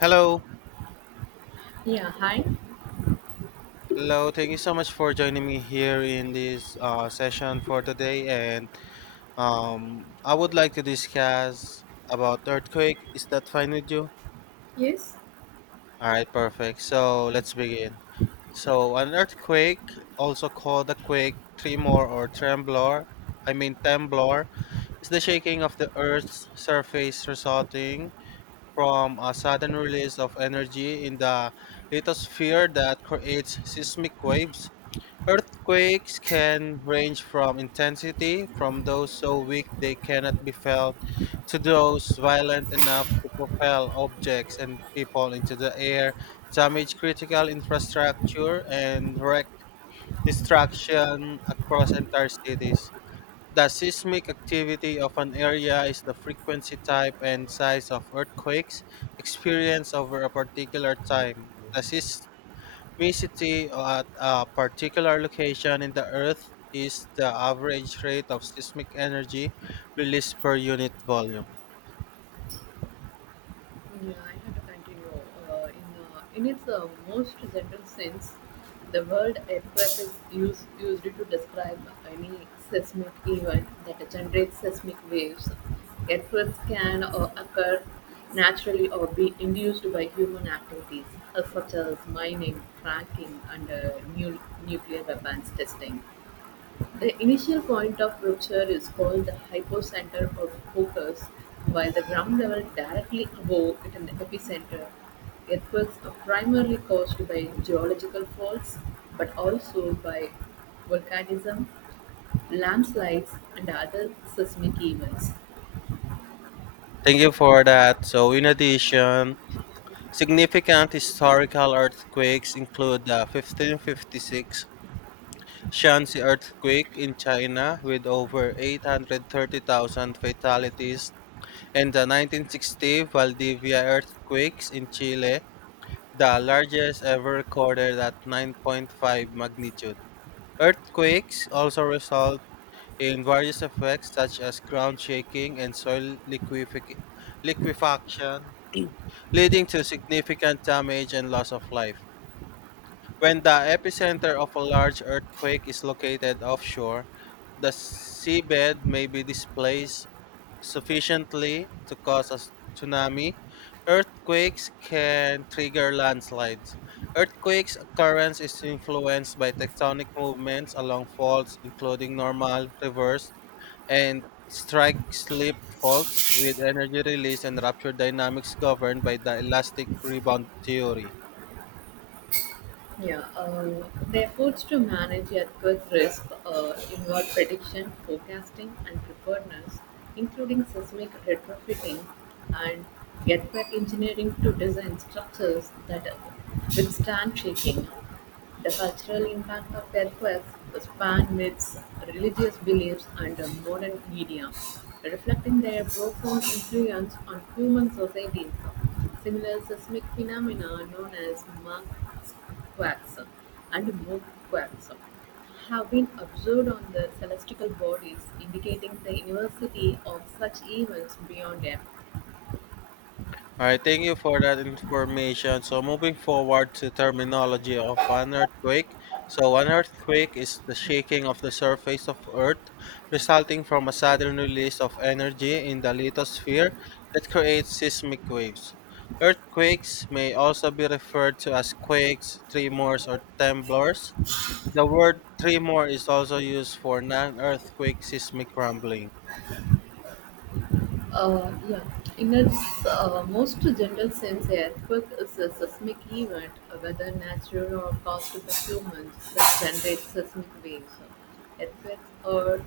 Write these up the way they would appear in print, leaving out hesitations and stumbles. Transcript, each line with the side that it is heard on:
left: Hello.
right: Yeah, hi.
left: Hello, thank you so much for joining me here in this session for today. And I would like to discuss about earthquake. Is that fine with you?
right: Yes.
left: All right, perfect. So let's begin. So an earthquake, also called a quake, tremor, or tremblor, I mean temblor, is the shaking of the Earth's surface resulting from a sudden release of energy in the lithosphere that creates seismic waves. Earthquakes can range from intensity, from those so weak they cannot be felt, to those violent enough to propel objects and people into the air, damage critical infrastructure, and wreak destruction across entire cities. The seismic activity of an area is the frequency, type, and size of earthquakes experienced over a particular time. Seismicity at a particular location in the Earth is the average rate of seismic energy released per unit volume.
right: Yeah, I have to continue. In its most general sense, the word earthquake is used to describe any seismic event that generates seismic waves. Earthquakes can occur naturally or be induced by human activities, such as mining, fracking, and nu- nuclear weapons testing. The initial point of rupture is called the hypocenter or focus, while the ground level directly above it in the epicenter. Earthquakes are primarily caused by geological faults, but also by volcanism, landslides, and other seismic events.
left: Thank you for that. So, in addition, significant historical earthquakes include the 1556 Shanxi earthquake in China with over 830,000 fatalities, and the 1960 Valdivia earthquakes in Chile, the largest ever recorded at 9.5 magnitude. Earthquakes also result in various effects such as ground shaking and soil liquefaction, leading to significant damage and loss of life. When the epicenter of a large earthquake is located offshore, the seabed may be displaced sufficiently to cause a tsunami. Earthquakes can trigger landslides. Earthquakes' occurrence is influenced by tectonic movements along faults, including normal, reverse, and strike slip faults, with energy release and rupture dynamics governed by the elastic rebound theory.
right: Yeah, the efforts to manage earthquake risk involve prediction, forecasting, and preparedness, including seismic retrofitting and earthquake engineering to design structures that withstand shaking. The cultural impact of earthquakes span myths, religious beliefs, and modern media, reflecting their profound influence on human societies. Similar seismic phenomena known as Mach quarks and more quarks have been observed on the celestial bodies, indicating the universality of such events beyond Earth.
left: All right, thank you for that information. So, moving forward to terminology of an earthquake. So, an earthquake is the shaking of the surface of Earth resulting from a sudden release of energy in the lithosphere that creates seismic waves. Earthquakes may also be referred to as quakes, tremors, or temblors. The word tremor is also used for non earthquake seismic rumbling.
right: Yeah, in its most general sense, a earthquake is a seismic event, whether natural or caused by humans, that generates seismic waves. Earthquakes are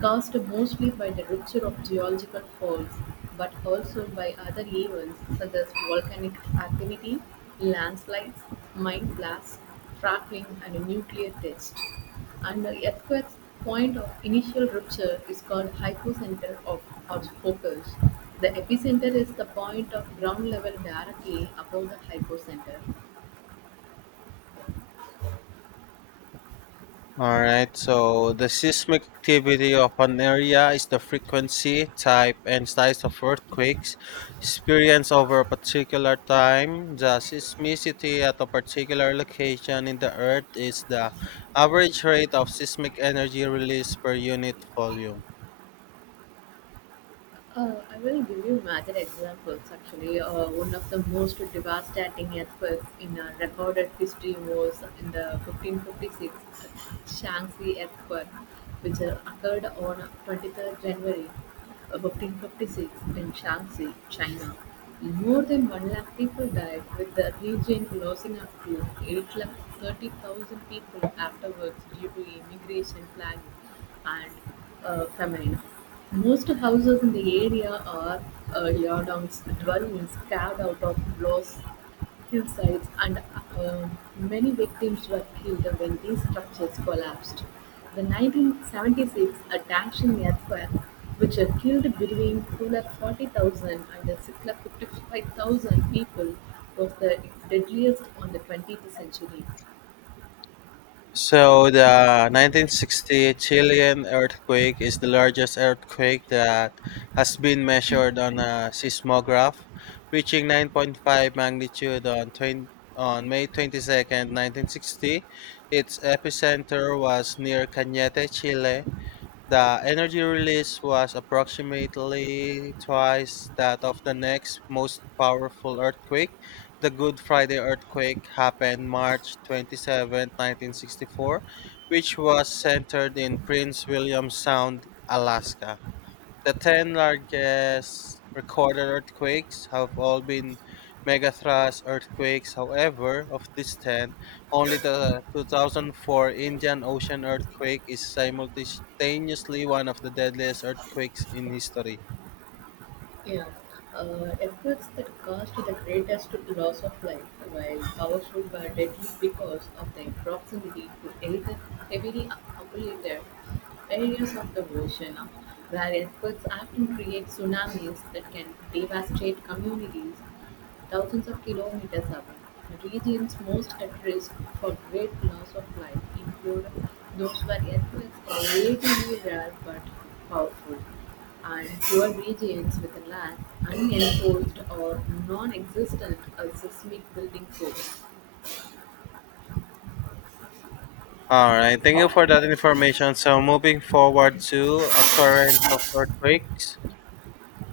right: caused mostly by the rupture of geological faults, but also by other events such as volcanic activity, landslides, mine blasts, fracking, and nuclear tests. And the earthquake's point of initial rupture is called hypocenter of or focus. The epicenter is the point of ground level directly above the hypocenter.
left: All right, so the seismic activity of an area is the frequency, type, and size of earthquakes experienced over a particular time. The seismicity at a particular location in the earth is the average rate of seismic energy released per unit volume.
right: I will give you major examples. Actually, one of the most devastating earthquakes in recorded history was in the 1556 Shaanxi earthquake, which occurred on 23rd January 1556 in Shaanxi, China. More than 1 lakh people died, with the region losing up to 8 lakh 30,000 people afterwards due to immigration planning and feminine. Most houses in the area are uh, yardangs, dwellings carved out of blocks, hillsides, and uh, many victims were killed when these structures collapsed. The 1976 a Dangshin earthquake, which had killed between 240,000 and 655,000 people, was the deadliest on the 20th century.
left: So the 1960 Chilean earthquake is the largest earthquake that has been measured on a seismograph, reaching 9.5 magnitude on May 22nd, 1960. Its epicenter was near Cañete, Chile. The energy release was approximately twice that of the next most powerful earthquake. The Good Friday earthquake happened March 27, 1964, which was centered in Prince William Sound, Alaska. The 10 largest recorded earthquakes have all been megathrust earthquakes. However, of these 10, only the 2004 Indian Ocean earthquake is simultaneously one of the deadliest earthquakes in history.
right: Yeah, efforts that caused the greatest loss of life, while powerful were deadly because of their proximity to heavily populated areas of the ocean, where earthquakes often create tsunamis that can devastate communities thousands of kilometers away. The regions most at risk for great loss of life include those where earthquakes are relatively rare but powerful and poor regions with a lack, unenforced or non-existent a seismic building code.
left: All right, thank you for that information. So, moving forward to occurrence of earthquakes.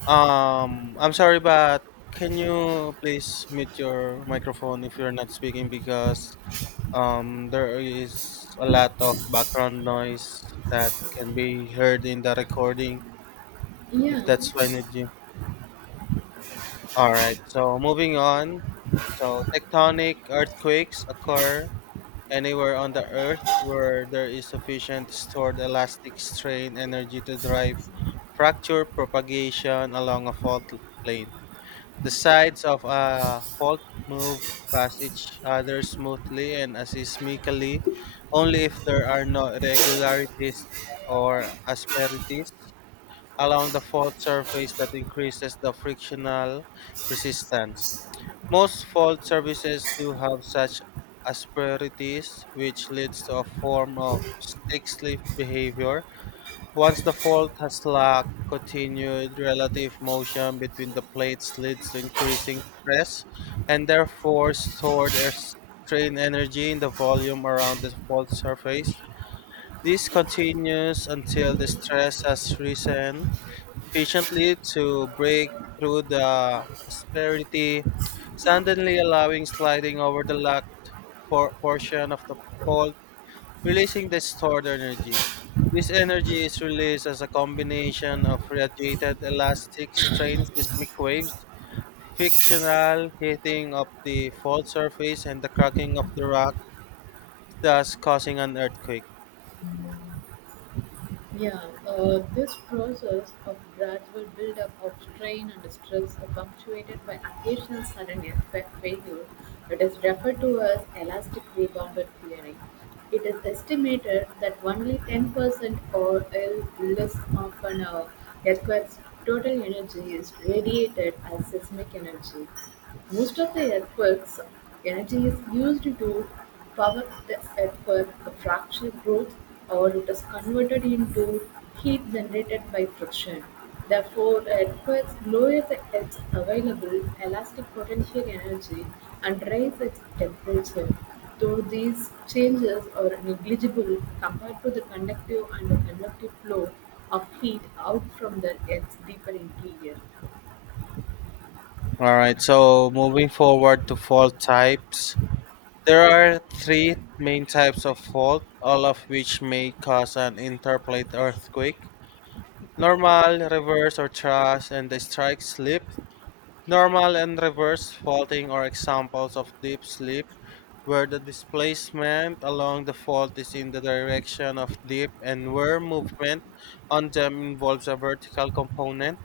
left: I'm sorry, but can you please mute your microphone if you're not speaking, because there is a lot of background noise that can be heard in the recording,
right: Yeah.
left: if that's fine with you. All right, so moving on. So, tectonic earthquakes occur anywhere on the earth where there is sufficient stored elastic strain energy to drive fracture propagation along a fault line. The sides of a fault move past each other smoothly and aseismically, only if there are no irregularities or asperities along the fault surface that increases the frictional resistance. Most fault surfaces do have such asperities, which leads to a form of stick slip behavior. Once the fault has locked, continued relative motion between the plates leads to increasing stress and therefore stored air strain energy in the volume around the fault surface. This continues until the stress has risen sufficiently to break through the asperity, suddenly allowing sliding over the locked portion of the fault, releasing the stored energy. This energy is released as a combination of radiated elastic strain seismic waves, frictional heating of the fault surface, and the cracking of the rock, thus causing an earthquake.
right: Yeah, this process of gradual buildup of strain and stress are punctuated by occasional sudden effect failure that is referred to as elastic rebounder theory. It is estimated that only 10% or less of an earthquake's total energy is radiated as seismic energy. Most of the earthquakes energy is used to power the earthquake, the fracture growth, or it is converted into heat generated by friction. Therefore, it requires lowers its available elastic potential energy and raises its temperature. Though these changes are negligible compared to the conductive and the convective flow of heat out from the Earth's deeper interior,
left: All right, so moving forward to fault types. There are three main types of fault, all of which may cause an interplate earthquake: normal, reverse, or thrust, and the strike slip. Normal and reverse faulting are examples of deep slip, where the displacement along the fault is in the direction of dip and where movement on them involves a vertical component.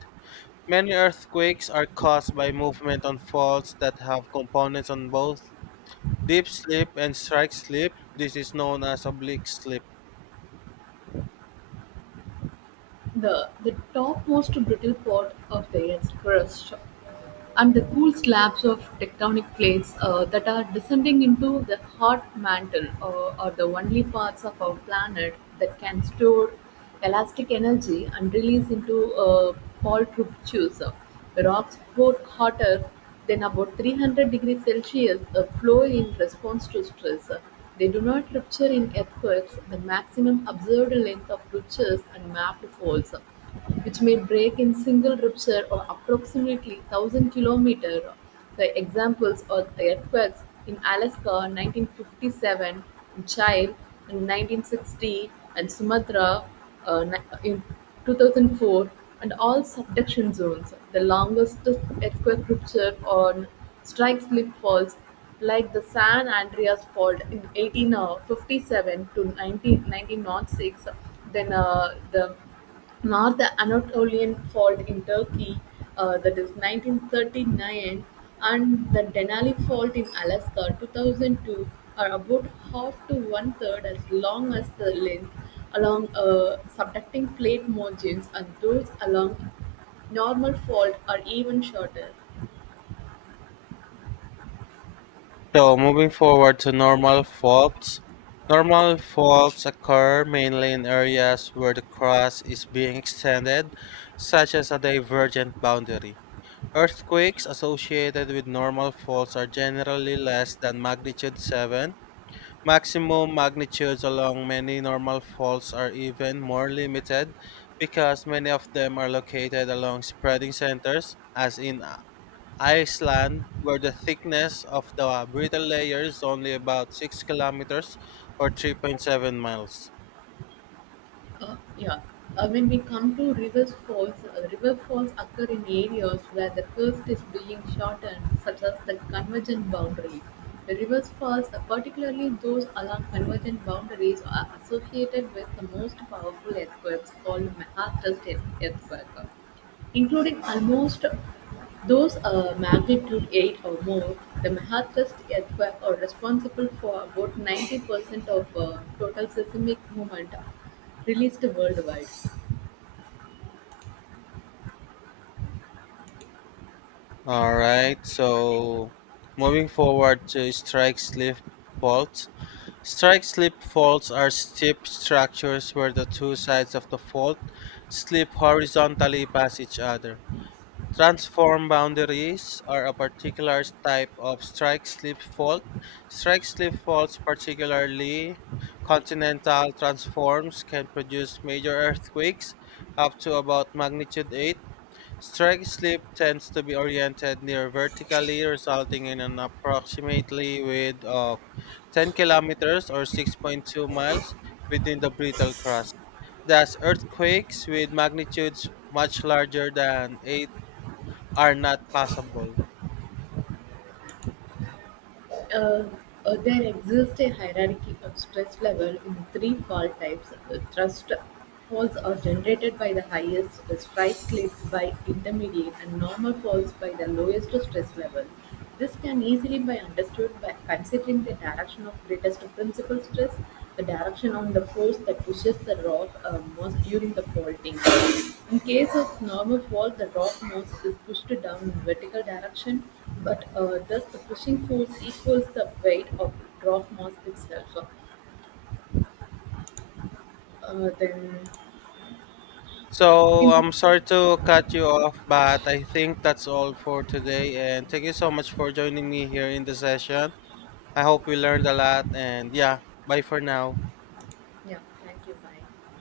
left: Many earthquakes are caused by movement on faults that have components on both deep slip and strike slip. This is known as oblique slip.
right: the topmost brittle part of the Earth's crust and the cool slabs of tectonic plates that are descending into the hot mantle are the only parts of our planet that can store elastic energy and release into Paul Trubb's shoes. The rocks got hotter then about 300 degrees Celsius a flow in response to stress. They do not rupture in earthquakes. The maximum observed length of ruptures and mapped faults, which may break in single rupture or approximately 1,000 km, the examples are the earthquakes in Alaska (1957), in Chile (1960), and Sumatra uh, ni- in 2004, and all subduction zones. The longest earthquake rupture on strike slip faults, like the San Andreas fault in 1857 to 19, 96, then the North Anatolian Fault in Turkey, that is 1939, and the Denali Fault in Alaska, 2002, are about half to one third as long as the length along subducting plate margins, and those along normal fault are even shorter.
left: So moving forward to normal faults occur mainly in areas where the crust is being extended, such as a divergent boundary. Earthquakes associated with normal faults are generally less than magnitude 7. Maximum magnitudes along many normal faults are even more limited because many of them are located along spreading centers, as in Iceland, where the thickness of the brittle layer is only about 6 kilometers or 3.7 miles.
right: Yeah. When we come to river falls occur in areas where the coast is being shortened, such as the convergent boundary. The river falls, particularly those along convergent boundaries, are associated with the most powerful earthquakes called Mahatrust earthquake. Including almost those a magnitude 8 or more, the Mahatrust earthquake are responsible for about 90% of total seismic movement released worldwide.
left: All right, so moving forward to strike slip faults. Strike slip faults are steep structures where the two sides of the fault slip horizontally past each other. Transform boundaries are a particular type of strike-slip fault. Strike-slip faults, particularly continental transforms, can produce major earthquakes up to about magnitude 8. Strike-slip tends to be oriented near vertically, resulting in an approximately width of 10 kilometers or 6.2 miles within the brittle crust. Thus, earthquakes with magnitudes much larger than eight are not possible.
right: uh, there exists a hierarchy of stress level in three fault types. Thrust faults are generated by the highest, strike slips by intermediate, and normal faults by the lowest stress level. This can easily be understood by considering the direction of greatest principal stress, the direction on the force that pushes the rock most during the faulting. In case of normal fault, the rock mass is pushed down in vertical direction, but does the pushing force equals the weight of the drop mass itself. So, then,
left: So
right: in
left: I'm sorry to cut you off, but I think that's all for today. And thank you so much for joining me here in the session. I hope we learned a lot. And yeah, bye for now.
right: yeah, thank you. Bye.